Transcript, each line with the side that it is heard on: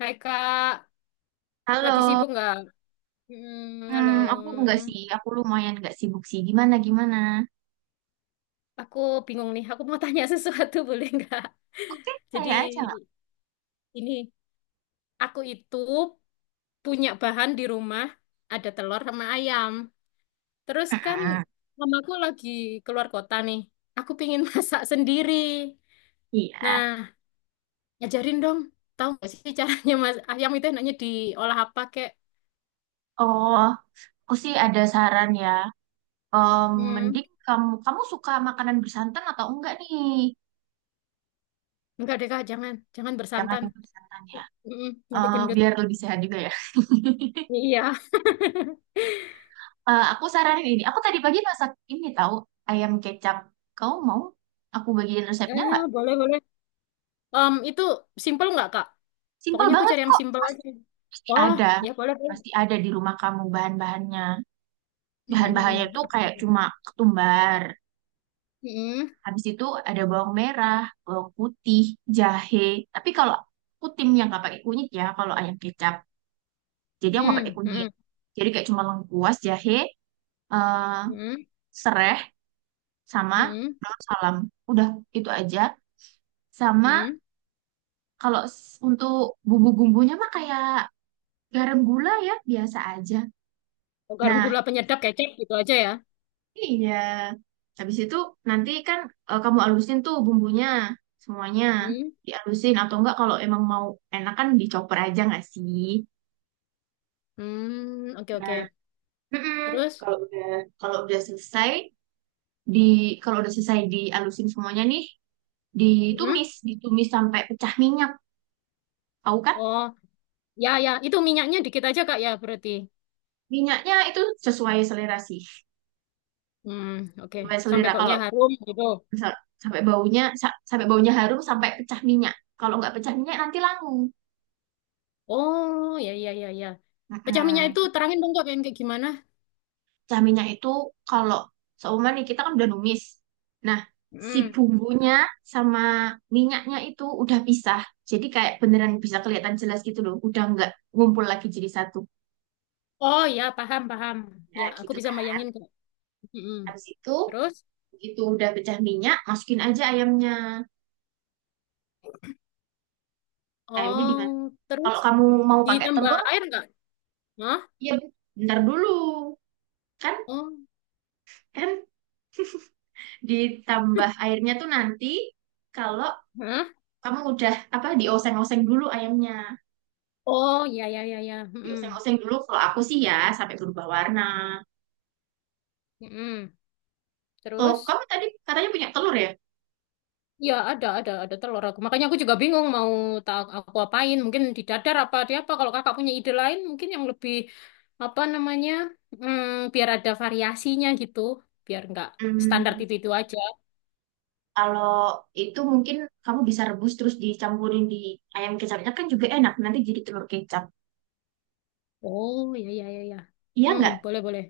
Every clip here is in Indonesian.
left: Hai Kak, lagi
right: Halo.
left: sibuk nggak? Hmm, halo.
right: Aku enggak sih, aku lumayan enggak sibuk sih. Gimana, gimana?
left: Aku bingung nih, aku mau tanya sesuatu boleh nggak?
right: Oke,
left: Jadi
right: saya aja nggak?
left: ini, aku itu punya bahan di rumah, ada telur sama ayam. Terus kan
right: Mm-mm.
left: mamaku lagi keluar kota nih, aku pingin masak sendiri.
right: Iya.
left: Nah, ajarin dong, tahu nggak sih caranya mas ayam itu enaknya diolah apa kek?
right: Oh, aku sih ada saran ya.
left: Hmm,
right: Mending kamu suka makanan bersantan atau enggak nih?
left: nggak deh Kak, jangan, jangan
right: Jangan
left: bersantan.
right: yang bersantan ya.
left: Mm-mm, nanti
right: Eh,
left: gendut.
right: biar lebih sehat juga ya.
left: Iya.
right: Eh, aku saranin ini. Aku tadi pagi masak ini tahu ayam kecap. Kau mau? Aku bagiin
left: Ya
right: resepnya nggak?
left: boleh, boleh. Itu simple nggak, Kak?
right: Simpel
left: Pokoknya aku
right: banget
left: cari yang
right: kok.
left: simple
right: Pasti,
left: aja.
right: pasti
left: Oh,
right: ada.
left: ya boleh, boleh.
right: Pasti ada di rumah kamu bahan-bahannya. Bahan-bahannya
left: Mhm.
right: itu kayak cuma ketumbar.
left: Mhm.
right: Habis itu ada bawang merah, bawang putih, jahe. Tapi kalau aku tim yang nggak pakai kunyit ya, kalau ayam kecap. Jadi aku nggak pakai
left: Mhm.
right: kunyit.
left: Mhm.
right: Jadi kayak cuma lengkuas, jahe, eh,
left: Mhm.
right: sereh, sama
left: Mhm.
right: daun salam. Udah itu aja. Sama
left: Mhm.
right: kalau untuk bumbu-bumbunya mah kayak garam gula ya, biasa aja.
left: Oh, garam
right: Nah,
left: gula penyedap kecap gitu aja ya.
right: iya. Habis itu nanti kan eh, kamu alusin tuh bumbunya semuanya.
left: Hmm.
right: Dialusin atau enggak kalau emang mau enak kan dicoper aja nggak sih?
left: Hmm. Oke,
right: Nah,
left: oke.
right: mm-mm.
left: Terus?
right: Kalau udah kalau udah selesai di kalau udah selesai dialusin semuanya nih,
left: Hmm.
right: ditumis, ditumis sampai pecah minyak. Tahu kan?
left: Oh, ya, ya. Itu minyaknya dikit aja, Kak, ya berarti.
right: Minyaknya itu sesuai selera sih.
left: Hmm, oke.
right: Sesuai
left: Sampai
right: selera
left: baunya
right: kalau
left: harum gitu.
right: misal sampai baunya harum sampai pecah minyak. Kalau nggak pecah minyak nanti langu.
left: Oh, ya, ya, ya, ya. Pecah minyak
right: Mm-mm.
left: itu terangin dong, Kak, kayak kayak gimana?
right: Caminya itu kalau seumpama nih kita kan udah numis. Nah, si
left: Hmm.
right: bumbunya sama minyaknya itu udah pisah. Jadi kayak beneran bisa kelihatan jelas gitu loh. Udah nggak ngumpul lagi jadi satu.
left: Oh ya, paham, paham.
right: Ya
left: Ya, aku
right: gitu
left: bisa
right: kan.
left: bayangin kok. Mm-mm.
right: Habis itu
left: Terus?
right: begitu udah pecah minyak, masukin aja ayamnya. Ayamnya di
left: Oh,
right: mana?
left: terus
right: Kalau kamu mau pakai
left: ditambah
right: telur,
left: air nggak? Hah?
right: ya bentar dulu. Kan
left: Oh,
right: kan ditambah airnya tuh nanti kalau
left: hah?
right: kamu udah apa dioseng-oseng dulu ayamnya.
left: Oh, ya, ya, ya, ya. Mm-mm.
right: Oseng-oseng dulu kalau aku sih ya sampai berubah warna.
left: Mm-mm.
right: Oh,
left: Terus?
right: kamu tadi katanya punya telur ya?
left: Ya, ada telur aku. Makanya aku juga bingung mau tak aku apain. Mungkin di dadar apa di apa. Kalau kakak punya ide lain, mungkin yang lebih apa namanya? Biar ada variasinya gitu. Biar nggak standar
right: Hmm,
left: itu aja.
right: Kalau itu mungkin kamu bisa rebus terus dicampurin di ayam kecapnya kan juga enak. Nanti jadi telur kecap.
left: Oh, ya, ya, ya, ya.
right: Iya
left: Hmm,
right: nggak?
left: boleh, boleh.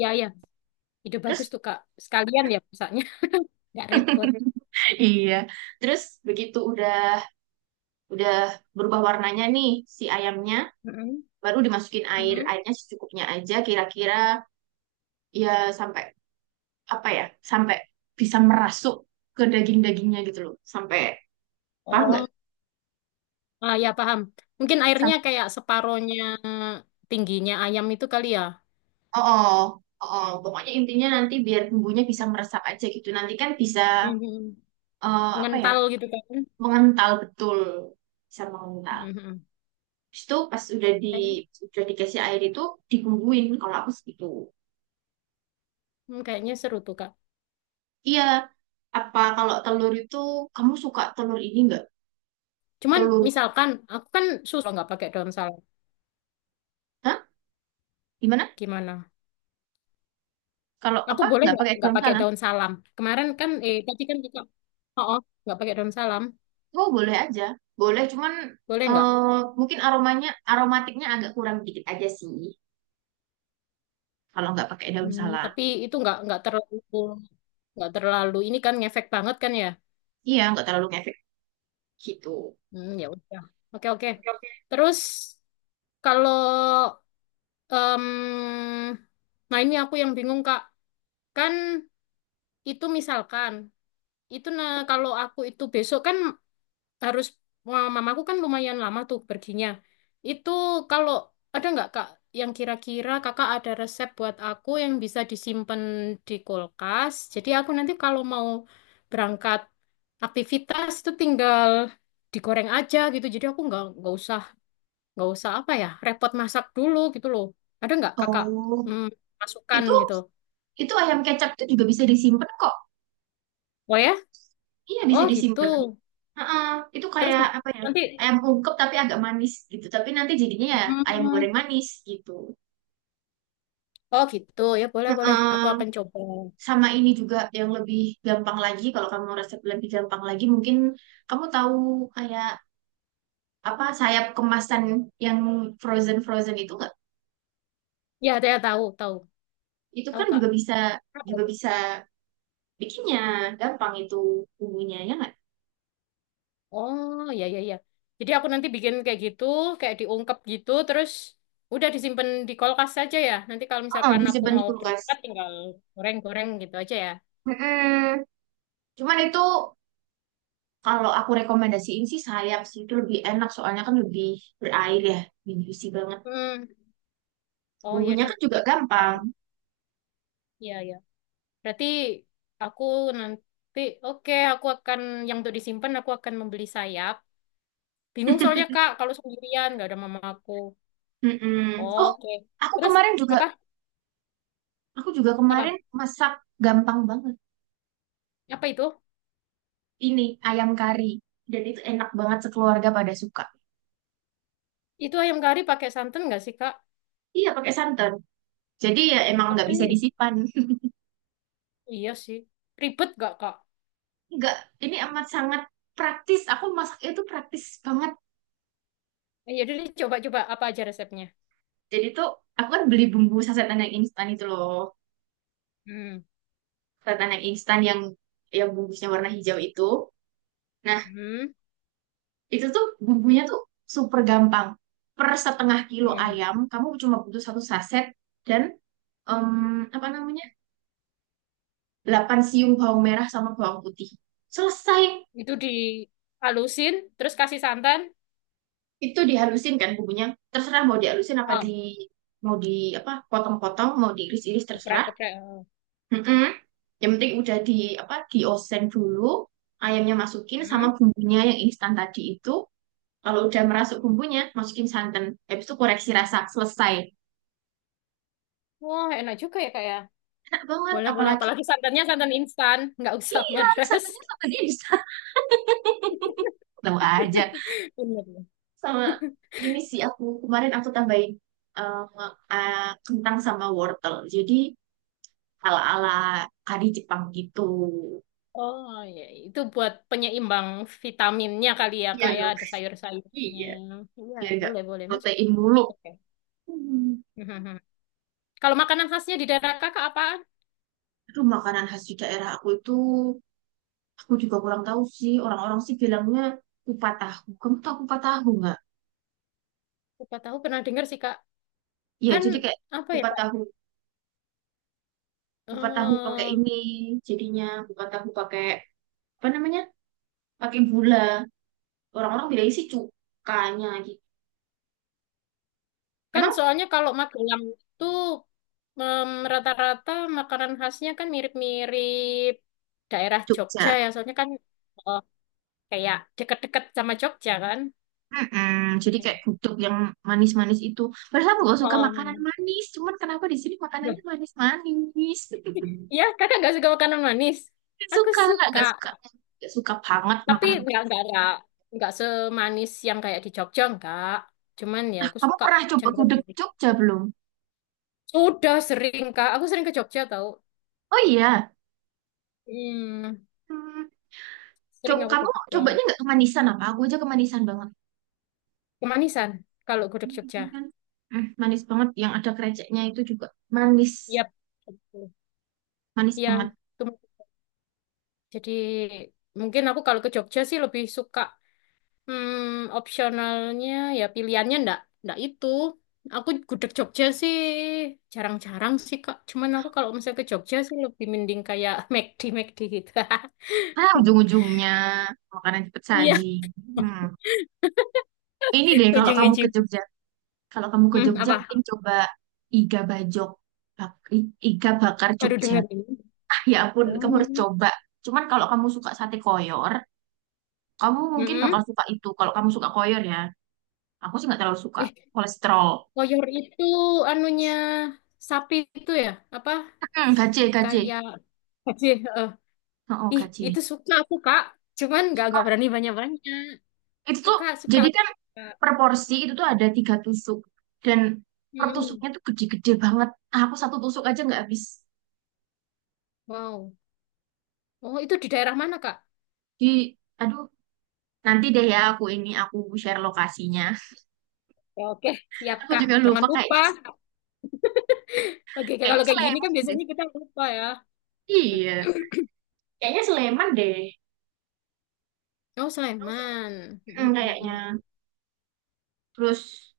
left: Ya, ya. Ide bagus
right: Terus.
left: tuh Kak. Sekalian ya masaknya, nggak repot.
right: Iya. Terus begitu udah berubah warnanya nih si ayamnya,
left: Mm-mm.
right: baru dimasukin air.
left: Mm-mm.
right: Airnya secukupnya aja kira-kira ya sampai apa ya? Sampai bisa merasuk ke daging-dagingnya gitu loh. Sampai paham nggak?
left: Oh, ah, ya paham. Mungkin airnya kayak separohnya tingginya ayam itu kali ya.
right: Oh, oh, oh. Oh. Pokoknya intinya nanti biar bumbunya bisa meresap aja gitu. Nanti kan bisa
left: Mhm.
right: eh, apa ya,
left: Mengental gitu kan.
right: mengental betul, bisa mengental.
left: Mhm.
right: Habis itu pas udah di
left: Kayaknya-
right: udah dikasih air itu dibumbuin. Kalau aku segitu.
left: Kayaknya seru tuh Kak.
right: Iya. Apa kalau telur itu kamu suka telur ini nggak?
left: Cuman
right: Telur?
left: misalkan aku kan susah nggak pakai daun salam.
right: Hah? Gimana?
left: Gimana?
right: Kalau
left: Aku
right: apa
left: boleh
right: nggak pakai
left: nggak
right: daun
left: pakai
right: salam?
left: daun salam? Kemarin kan, eh tadi kan kita, oh, oh, nggak pakai daun salam,
right: Oh, boleh aja, boleh. Cuman
left: boleh nggak?
right: eh, mungkin aromanya aromatiknya agak kurang dikit aja sih. Kalau nggak pakai daun
left: Hmm,
right: salam.
left: tapi itu nggak terlalu ini kan ngefek banget kan ya?
right: Iya, nggak terlalu kayak gitu.
left: Hmm, ya udah. Oke, oke.
right: Oke, oke.
left: Terus kalau em, nah ini aku yang bingung, Kak. Kan itu misalkan itu nah kalau aku itu besok kan harus mamaku kan lumayan lama tuh perginya. Itu kalau ada nggak Kak yang kira-kira Kakak ada resep buat aku yang bisa disimpan di kulkas. Jadi aku nanti kalau mau berangkat aktivitas itu tinggal digoreng aja gitu. Jadi aku nggak usah apa ya repot masak dulu gitu loh, ada nggak kakak
right: Oh,
left: hmm, masukan
right: Itu
left: gitu.
right: itu ayam kecap itu juga bisa disimpan kok.
left: Oh ya.
right: Iya bisa
left: Oh gitu.
right: disimpan. Heeh, itu
left: Terus
right: kayak apa ya?
left: nanti,
right: Ayam ungkep tapi agak manis gitu. Tapi nanti jadinya ya ayam
left: hmm,
right: goreng manis gitu.
left: oh gitu ya boleh boleh aku
right: Heeh.
left: akan coba.
right: Sama ini juga yang lebih gampang lagi kalau kamu resep lebih gampang lagi mungkin kamu tahu kayak apa sayap kemasan yang frozen frozen itu nggak?
left: Ya saya tahu tahu
right: Itu
left: tahu
right: kan
left: kak.
right: juga bisa
left: Apa
right: juga
left: itu?
right: bisa bikinnya gampang itu bumbunya ya nggak?
left: Oh ya, ya, ya, jadi aku nanti bikin kayak gitu, kayak diungkep gitu terus udah disimpan di kulkas saja ya. Nanti kalau
right: Oh,
left: misalkan aku
right: disimpan di
left: mau
right: kulkas.
left: berangkat tinggal goreng-goreng gitu aja ya.
right: Mm-mm. Cuman itu kalau aku rekomendasiin sih sayap sih itu lebih enak soalnya kan lebih berair ya, lebih juicy banget.
left: Hmm, oh iya
right: Bumbunya
left: deh.
right: kan juga gampang.
left: Ntar. Iya ya. Berarti aku nanti, oke, aku akan, yang untuk disimpan, aku akan membeli sayap. Bingung soalnya, Kak, kalau sendirian, nggak ada mama aku.
right: Mm-mm. Oh,
left: Oke.
right: aku
left: Terus,
right: kemarin juga,
left: apa?
right: aku juga kemarin
left: Apa?
right: masak gampang banget.
left: Apa itu?
right: Ini ayam kari dan itu enak banget sekeluarga pada suka.
left: Itu ayam kari pakai santan nggak sih, Kak?
right: Iya pakai santan. Jadi ya emang nggak bisa
left: Tapi,
right: disimpan.
left: iya sih. Ribet nggak, Kak?
right: Nggak, ini amat sangat praktis. Aku masak itu praktis banget.
left: Eh, ya udah coba-coba apa aja resepnya.
right: Jadi tuh aku kan beli bumbu sasetan yang instan itu loh.
left: Hmm.
right: Ketan yang instan yang bungkusnya warna hijau itu. Nah,
left: Hmm.
right: itu tuh bumbunya tuh super gampang. Per setengah kilo
left: Hmm.
right: ayam, kamu cuma butuh satu saset dan em, apa namanya? 8 siung bawang merah sama bawang putih. Selesai.
left: Itu dihalusin, terus kasih santan.
right: Itu dihalusin kan bumbunya. Terserah mau dihalusin apa
left: Ah,
right: di mau di apa potong-potong, mau diiris-iris terserah.
left: geprek-geprek.
right: Mm-mm. Yang penting udah di apa diosen dulu, ayamnya masukin sama
left: Hmm.
right: bumbunya yang instan tadi itu. Kalau udah merasuk bumbunya, masukin santan. Habis itu koreksi rasa, selesai.
left: Wah, enak juga ya, Kak, ya?
right: Enak banget,
left: Boleh, boleh.
right: apalagi
left: Apalagi santannya santan instan, nggak usah
right: iya,
left: meres.
right: satunya sama dia di sana. Tahu aja.
left: Bener.
right: Sama ini sih aku kemarin aku tambahin eh, eh, kentang sama wortel. Jadi ala-ala kari Jepang gitu.
left: Oh, ya. Itu buat penyeimbang vitaminnya kali ya,
right: Iya
left: Kak, ya.
right: dong.
left: Ada sayur-sayurnya.
right: Iya,
left: Iya,
right: biar nggak
left: boleh, boleh. Masuk.
right: protein mulu.
left: Oke.
right: Hmm.
left: Mhm. Kalau makanan khasnya di daerah Kakak apa?
right: Itu makanan khas di daerah aku itu aku juga kurang tahu sih. Orang-orang sih bilangnya kupat tahu. Kamu tahu kupat tahu nggak?
left: Siapa tahu pernah dengar sih, Kak.
right: Iya,
left: Kan,
right: jadi kayak
left: apa ya,
right: kupat
left: Kak?
right: tahu kupat tahu pakai
left: Eh,
right: ini jadinya bukan tahu pakai apa namanya pakai gula orang-orang bilang isi cukanya gitu
left: kan
right: emang
left: soalnya kalau Magelang itu rata-rata makanan khasnya kan mirip-mirip daerah Jogja
right: Jogja.
left: ya. Soalnya kan eh, kayak deket-deket sama Jogja kan.
right: Mm-mm. Jadi kayak gudeg yang manis-manis itu. Padahal aku gak suka makanan
left: Oh,
right: manis. Cuman kenapa di sini
left: loh,
right: makanannya manis-manis?
left: iya kakak nggak suka makanan manis.
right: Gak
left: Aku
right: suka,
left: suka,
right: gak suka. Gak suka banget
left: tapi
right: makanan.
left: nggak semanis yang kayak di Jogja nggak. Cuman ya
right: Nah,
left: aku
right: kamu
left: suka
right: pernah coba
left: cenderung
right: gudeg
left: manis.
right: Jogja belum?
left: Sudah sering kak, aku sering ke Jogja tau.
right: Oh iya.
left: Hmm,
right: Hmm,
left: sering aku ke
right: kamu
left: Jogja.
right: cobanya nggak kemanisan apa? Aku aja kemanisan banget.
left: Kemanisan kalau gudeg Jogja.
right: Manisan kan manis banget yang ada kreceknya itu juga manis
left: Yap. Gitu.
right: manis
left: Iya,
right: banget.
left: itu jadi mungkin aku kalau ke Jogja sih lebih suka. Opsionalnya ya pilihannya ndak ndak itu. Aku gudeg Jogja sih jarang-jarang sih Kak. Cuman aku kalau misalnya ke Jogja sih lebih mending kayak McD McD gitu.
right: Ah, ujung-ujungnya makanan cepet
left: Iya,
right: saji. hmm. Ini deh kalau kamu ke
left: ujung-ujung.
right: Jogja kalau kamu ke
left: Hmm,
right: Jogja
left: apa?
right: mungkin coba iga bajok iga bakar
left: Baru
right: Jogja.
left: dengar ini.
right: Ah, ya ampun kamu harus
left: Oh.
right: coba cuman kalau kamu suka sate koyor kamu mungkin
left: Mm-mm.
right: bakal suka itu kalau kamu suka koyor ya aku sih nggak terlalu suka
left: Eh,
right: kolesterol.
left: koyor itu anunya sapi itu ya? Apa?
right: Hmm, gaje gaje.
left: Kayak Haji, eh,
right: Oh, oh
left: Ih,
right: gaje.
left: itu suka aku, Kak. Cuman nggak berani banyak-banyak.
right: Itu tuh
left: Suka, suka.
right: jadi
left: Aku,
right: kan
left: Kak.
right: per porsi itu tuh ada 3 tusuk dan per
left: Mm-mm.
right: tusuknya tuh gede-gede banget. Ah, aku satu tusuk aja nggak habis.
left: Wow. Oh, itu di daerah mana, Kak?
right: Di Aduh, nanti deh ya aku ini aku share lokasinya.
left: Ya, oke, siap,
right: Aku
left: Kak.
right: juga
left: Jangan
right: lupa
left: lupa.
right: kayaknya
left: Oke, Kak,
right: kayaknya
left: kalau kayak gini
right: Sleman
left: kan
right: deh.
left: biasanya kita lupa ya.
right: Iya, kayaknya Sleman deh.
left: Oh, Sleman. Mm,
right: Hmm,
left: mm, mm,
right: kayaknya.
left: mm.
right: Terus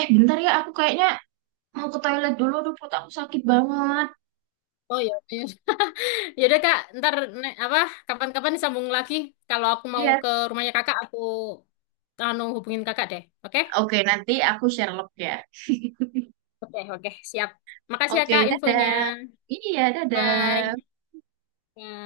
right: eh bentar ya aku kayaknya mau ke toilet dulu aduh perut aku sakit banget.
left: Oh ya, ya udah Kak, ntar ne- apa kapan-kapan disambung lagi. Kalau aku mau
right: Iya.
left: ke rumahnya Kakak, aku anu hubungin Kakak deh. Oke?
right: Oke, nanti aku share log ya.
left: Oke, oke, siap. Makasih ya
right: Oke,
left: Kak infonya.
right: dadah. Iya, dadah.
left: Bye. Bye.